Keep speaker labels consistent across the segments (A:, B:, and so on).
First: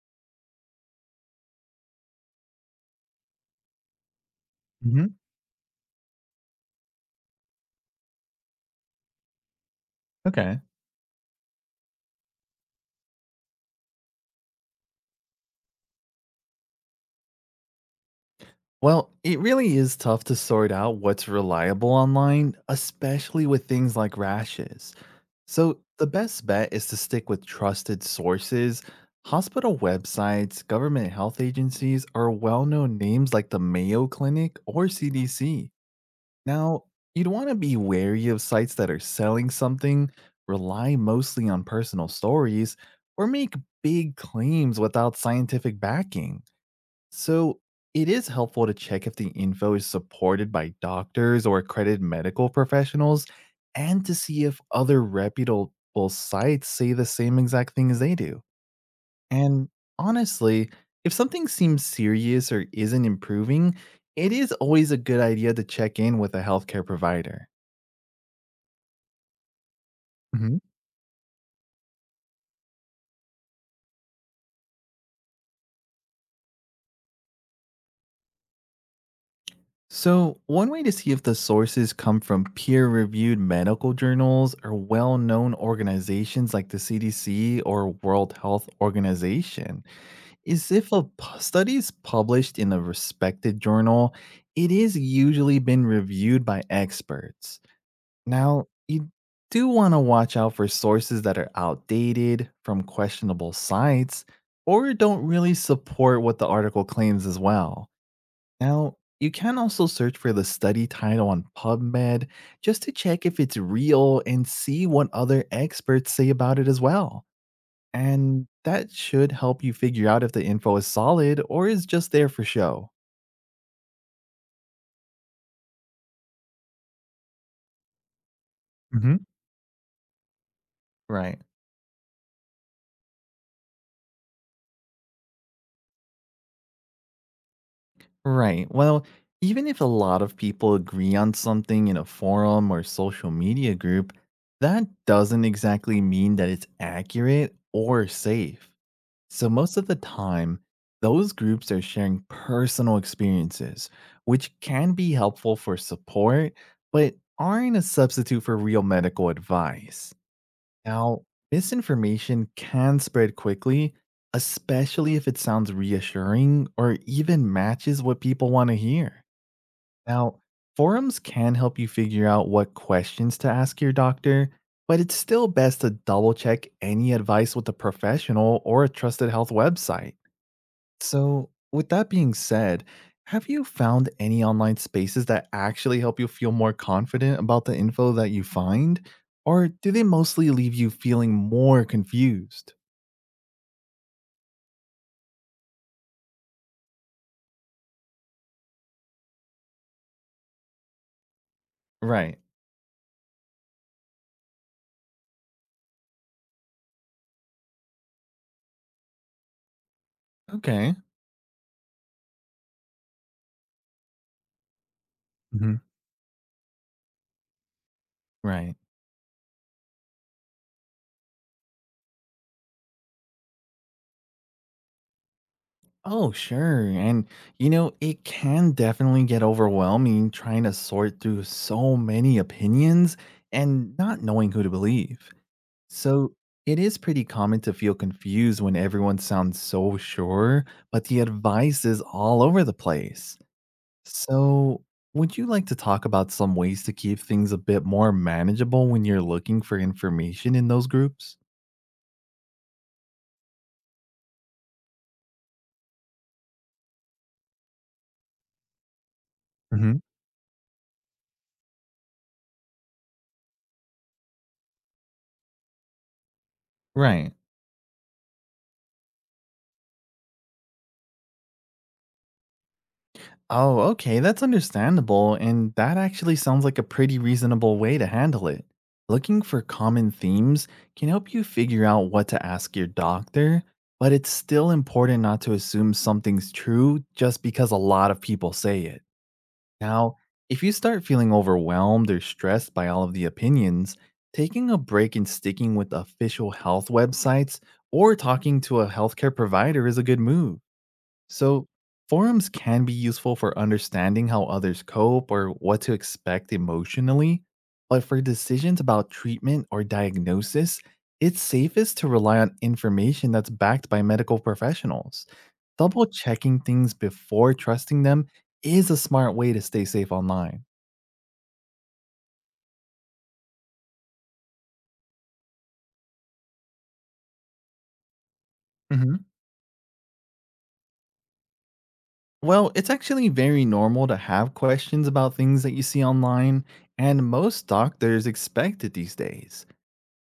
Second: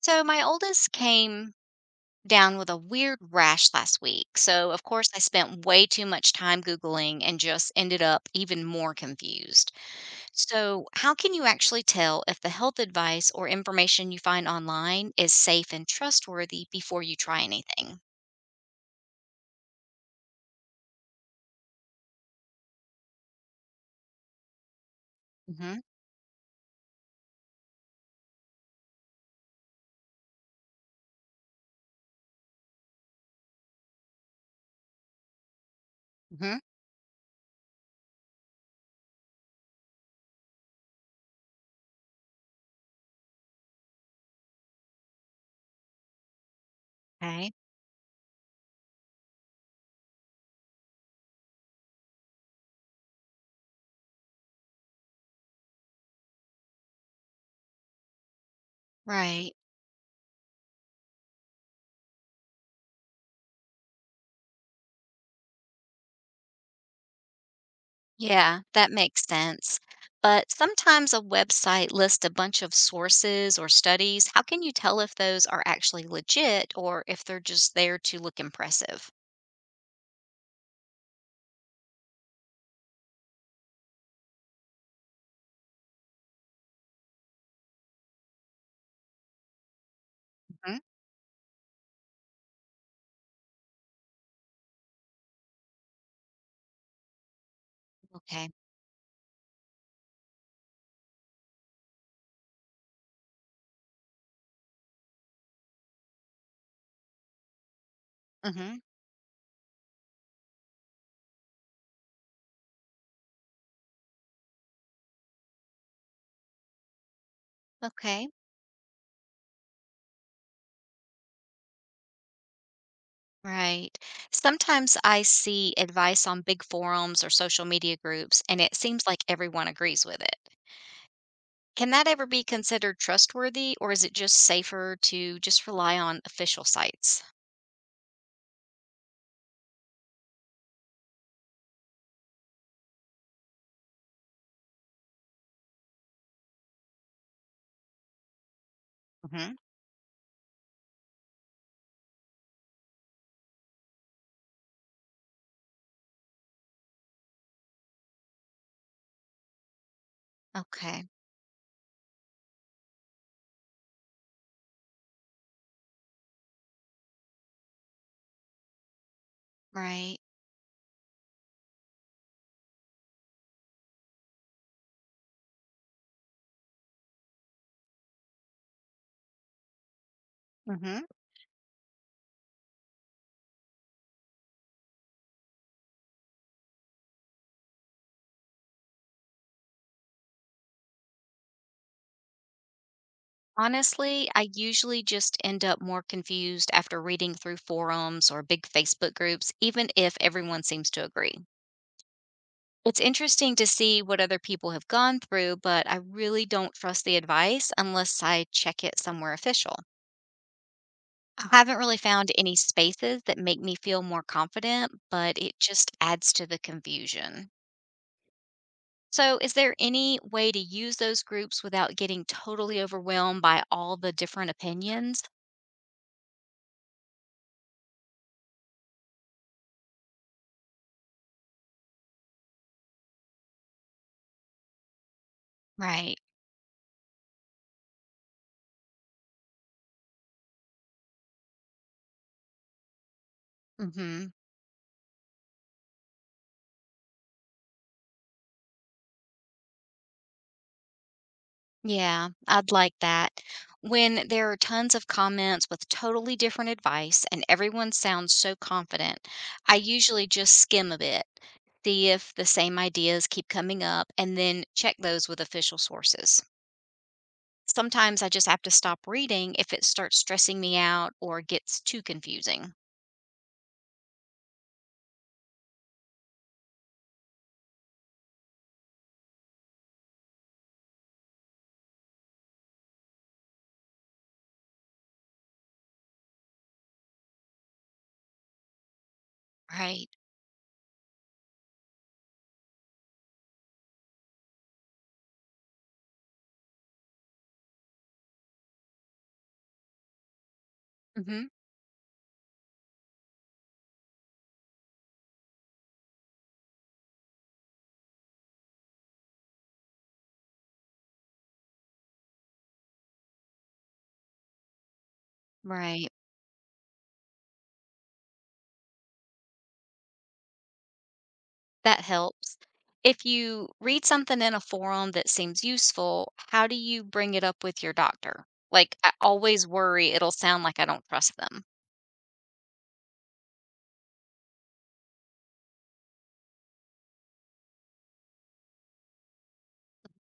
A: So my oldest came down with a weird rash last week. So of course
B: Mhm.
A: I spent way too much time googling and just ended up even more confused.
B: Okay.
A: So how can you actually tell if the health advice or information you find online is safe and trustworthy before you try anything?
B: Well, it really is tough to sort out what's reliable online, especially with things like rashes. So,
A: Mhm.
B: the best bet is to stick with trusted sources. Hospital websites, government health agencies, or well known names like the Mayo Clinic or CDC.
A: Mhm.
B: Now, you'd want to be wary of sites that are selling something, rely mostly on personal stories, or make big claims without scientific backing.
A: Okay.
B: So it is helpful to check if the info is supported by doctors or accredited medical professionals, and to see if other reputable sites say the same exact thing as they do.
A: Right.
B: And honestly, if something seems serious or isn't improving, it is always a good idea to check in with a healthcare provider.
A: Yeah, that makes sense. But sometimes a website lists a bunch of sources or studies. How can you tell if those are actually legit or if they're just there to look impressive?
B: So, one way to see if the sources come from peer reviewed medical journals or well known organizations like the CDC or World Health Organization is
A: Mhm.
B: if a study is published in a respected journal, it is usually been reviewed by experts.
A: Okay.
B: Now, you do want to watch out for sources that are outdated, from questionable sites, or don't really support what the article claims as well.
A: Hmm.
B: Now, you can also search for the study title on PubMed just to check if it's real and see what other experts say about it as well.
A: Okay.
B: And that should help you figure out if the info is solid or is just there for show.
A: Right. Sometimes I see advice on big forums or social media groups, and it seems
B: Hmm.
A: like everyone agrees with it.
B: Right.
A: Can that ever be considered trustworthy, or is it just safer to just rely on official sites?
B: Right. Well, even if a lot of people agree on something in a forum or social media group, that doesn't exactly mean that it's accurate or safe. So,
A: Hmm.
B: most of the time, those groups are sharing personal experiences, which can be helpful for support, but aren't a substitute for real medical advice.
A: Okay.
B: Now, misinformation can spread quickly, especially if it sounds reassuring or even matches what people want to hear.
A: Right.
B: Now, forums can help you figure out what questions to ask your doctor, but it's still best to double check any advice with a professional or a trusted health website.
A: Hmm.
B: So, with that being said, have you found any online spaces that actually help you feel more confident about the info that you find? Or do they mostly leave you feeling more confused?
A: Honestly, I usually just end up more confused after reading through forums or big Facebook groups, even if everyone seems to agree.
B: Right.
A: It's interesting to see what other people have gone through, but I really don't trust the advice unless I check it somewhere official.
B: Okay.
A: I haven't really found any spaces that make me feel more confident, but it
B: Hmm.
A: just adds to the confusion.
B: Right.
A: So, is there any way to use those groups without getting totally overwhelmed by all the different opinions?
B: Oh, sure. And, you know, it can definitely get overwhelming trying to sort through so many opinions and not knowing who to believe.
A: Right.
B: So it is pretty common to feel confused when everyone sounds so sure, but the advice is all over the place.
A: Mhm.
B: So, would you like to talk about some ways to keep things a bit more manageable when you're looking for information in those groups?
A: Yeah, I'd like that. When there are tons of comments with totally different advice and everyone sounds so confident, I
B: Hmm.
A: usually just skim a bit, see if the same ideas keep coming up, and then check those with official sources.
B: Right.
A: Sometimes I just have to stop reading if it starts stressing me out or gets too confusing.
B: Oh, okay, that's understandable, and that actually sounds like a pretty reasonable way to handle it. Looking for common themes can help you figure out what to ask your doctor, but it's still important not to assume something's true just because a lot of people say it.
A: Right.
B: Now, if you start feeling overwhelmed or stressed by all of the opinions, taking a break and sticking with official health websites or talking to a healthcare provider is a good move.
A: Hmm.
B: So, forums can be useful for understanding how others cope or what to expect emotionally, but for decisions about treatment or diagnosis, it's safest to rely on information that's backed by medical professionals. Double
A: Right.
B: checking things before trusting them is a smart way to stay safe online.
A: That helps. If you read something in a forum that seems useful, how do you bring it up with your doctor? Like, I
B: Mhm.
A: always worry it'll sound like I don't trust them.
B: Well, it's actually very normal to have questions about things that you see online, and most doctors expect it these days.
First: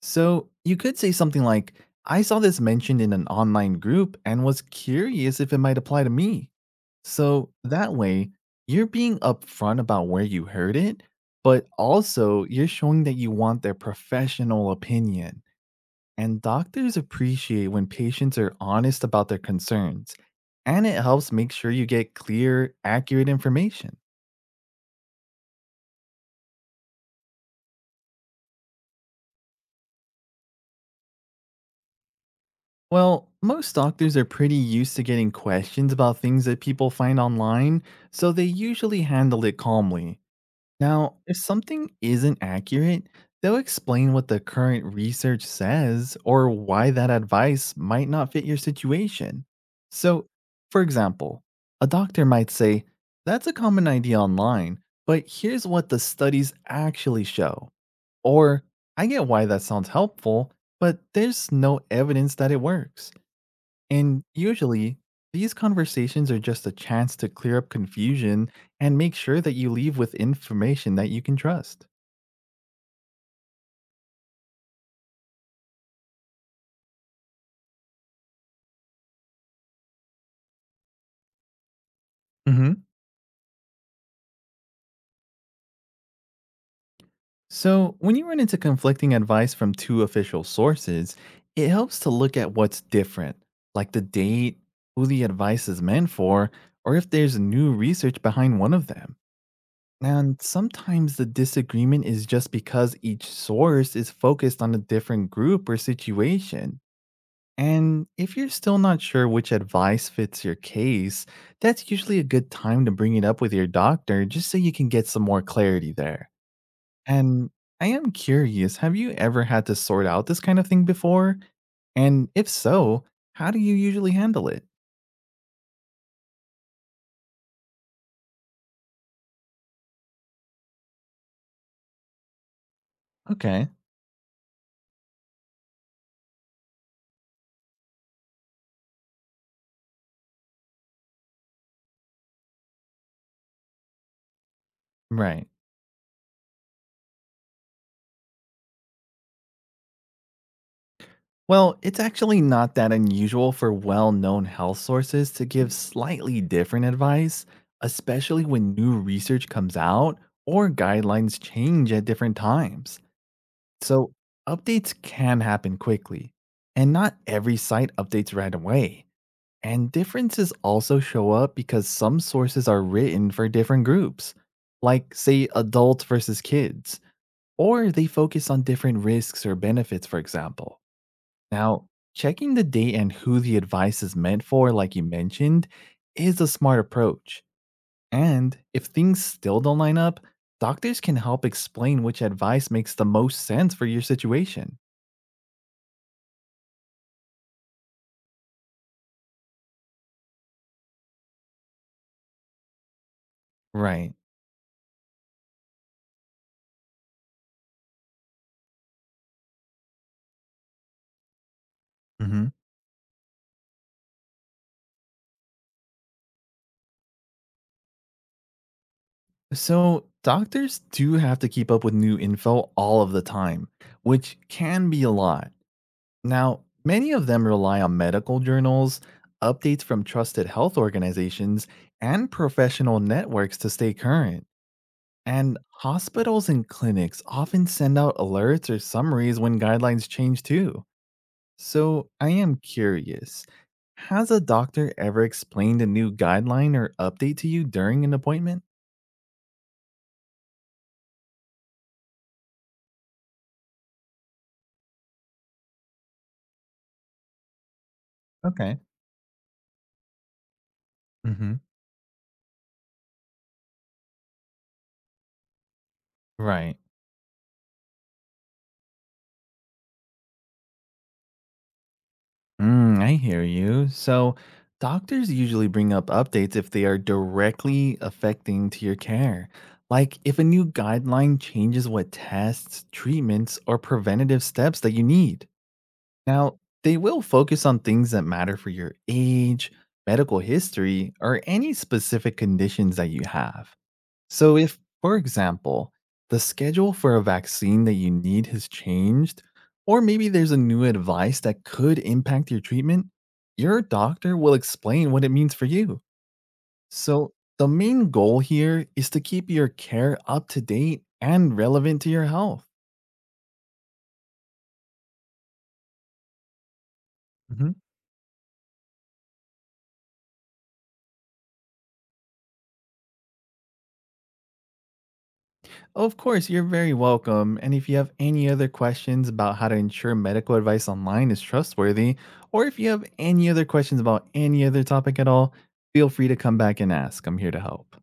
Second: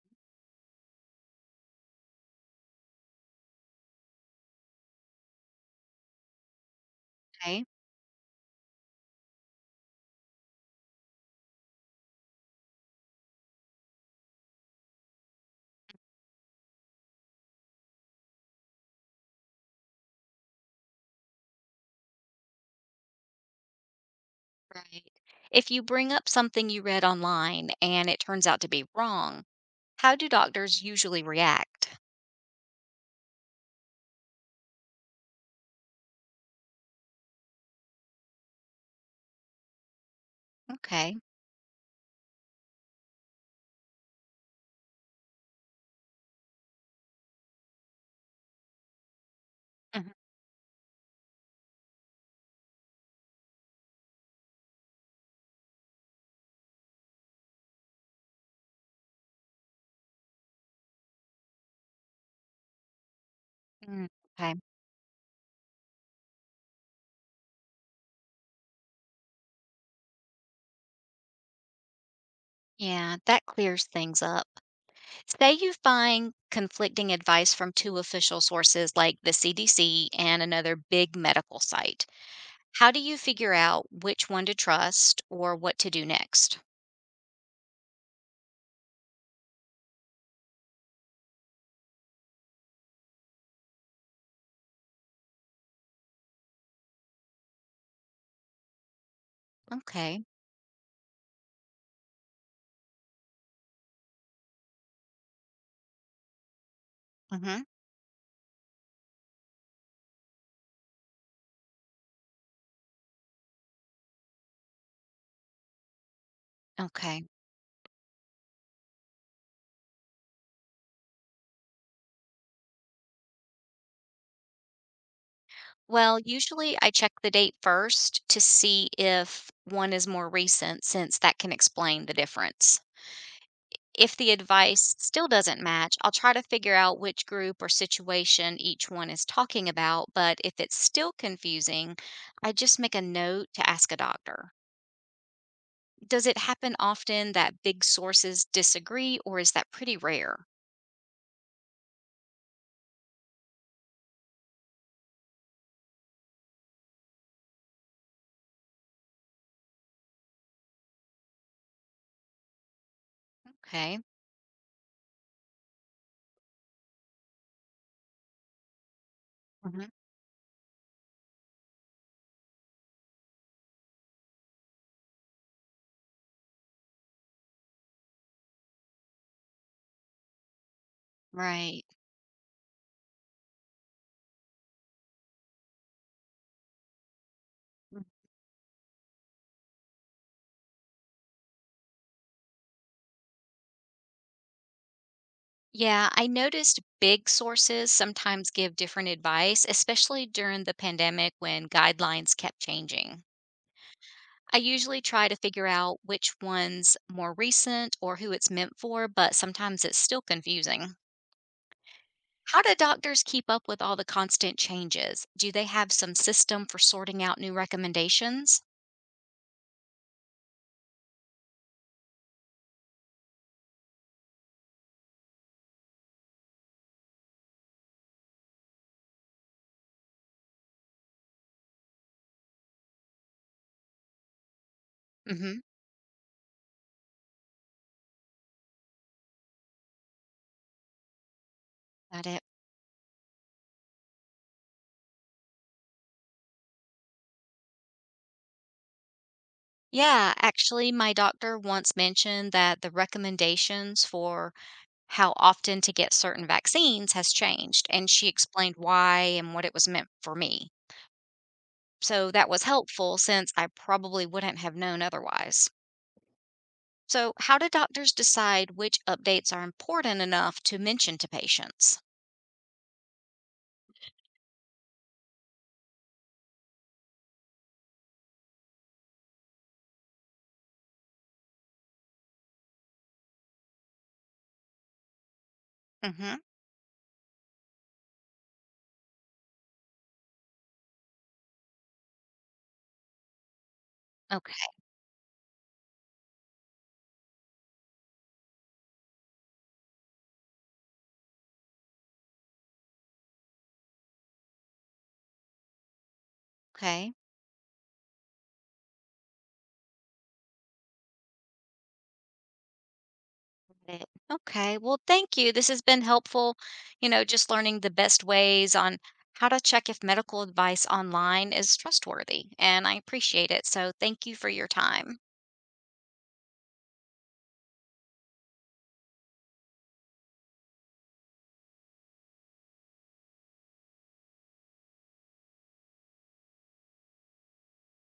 B: So you could say something like, "I saw this mentioned in an online group and was curious if it might apply to me." So
A: Okay.
B: that way, you're being upfront about where you heard it, but also you're showing that you want their professional opinion. And doctors appreciate when patients are honest about their concerns, and it helps make sure you get clear, accurate information.
A: Right. If you bring up something you read online and it turns out to be wrong, how do doctors usually react?
B: Well, most doctors are pretty used to getting questions about things that people find online, so they usually handle it calmly. Now,
A: Okay.
B: if something isn't accurate, they'll explain what the current research says or why that advice might not fit your situation.
A: Mhm.
B: So, for example, a doctor might say, "That's a common idea online, but here's what the studies actually show." Or, "I get why that sounds helpful, but there's no evidence that it works."
A: Mm.
B: And
A: Okay.
B: usually, these conversations are just a chance to clear up confusion and make sure that you leave with information that you can trust.
A: Yeah, that clears things up. Say you find conflicting advice from two official sources like the CDC and another big medical site.
B: Hmm.
A: How do you figure out which one to trust or what to do next?
B: So, when you run into conflicting advice from two official sources, it helps to look at what's different, like the date, who the advice is meant for, or if there's new research behind one of them.
A: Okay.
B: And sometimes the disagreement is just because each source is focused on a different group or situation.
A: Mhm.
B: And if you're still not sure which advice fits your case, that's usually a good time to bring it up with your doctor just so you can get some more clarity there.
A: Okay.
B: And I am curious, have you ever had to sort out this kind of thing before? And if so, how do you usually handle it?
A: Well, usually I check the date first to see if one is more recent since that can explain the difference.
B: Okay,
A: If the advice still doesn't match, I'll try to figure out which group or situation each one is talking about, but if it's still confusing, I just make a note to ask a doctor.
B: right.
A: Does it happen often that big sources disagree or is that pretty rare?
B: Well, it's actually not that unusual for well known health sources to give slightly different advice, especially when new research comes out or guidelines change at different times.
A: Okay.
B: So, updates can happen quickly, and not every site updates right away. And differences also show up because some sources are written for different groups, like, say, adults versus kids, or they focus on different risks or benefits, for example.
A: Right.
B: Now, checking the date and who the advice is meant for, like you mentioned, is a smart approach. And if things still don't line up, doctors can help explain which advice makes the most sense for your situation.
A: Yeah, I noticed big sources sometimes give different advice, especially during the pandemic when guidelines kept changing.
B: Right.
A: I usually try to figure out which one's more recent or who it's meant for, but sometimes it's still confusing.
B: Hmm.
A: How do doctors keep up with all the constant changes? Do they have some system for sorting out new recommendations?
B: So, doctors do have to keep up with new info all of the time, which can be a lot. Now, many of them rely on medical journals, updates from trusted health organizations, and professional networks to stay current. And
A: Mm-hmm.
B: hospitals and clinics often send out alerts or summaries when guidelines change too. So,
A: Got
B: I
A: it.
B: am curious, has a doctor ever explained a new guideline or update to you during an appointment?
A: Yeah, actually, my doctor once mentioned that the recommendations for how often to get certain vaccines has changed, and she explained
B: Okay.
A: why and what it was meant for me.
B: Hmm.
A: So that was helpful since I probably wouldn't have known otherwise.
B: Right.
A: So, how do doctors decide which updates are important enough to mention to patients?
B: Mm, I hear you. So, doctors usually bring up updates if they are directly affecting to your care. Like if a new guideline changes what tests, treatments, or preventative steps that you need.
A: Hmm.
B: Now, they will focus on things that matter for your age, medical history, or any specific conditions that you have. So,
A: Okay.
B: if, for example, the schedule for a vaccine that you need has changed, or maybe there's a new advice that could impact your treatment, your doctor will explain what it means for you.
A: Okay.
B: So, the main goal here is to keep your care up to date and relevant to your health.
A: Got it. Okay. Well, thank you. This has been helpful, just learning the best ways on how to check if medical advice online is trustworthy. And I appreciate it. So thank you for your time.
B: Of course, you're very welcome. And if you have any other questions about how to ensure medical advice online is trustworthy, or if you have any other questions about any other topic at all, feel free to come back and ask. I'm here to help.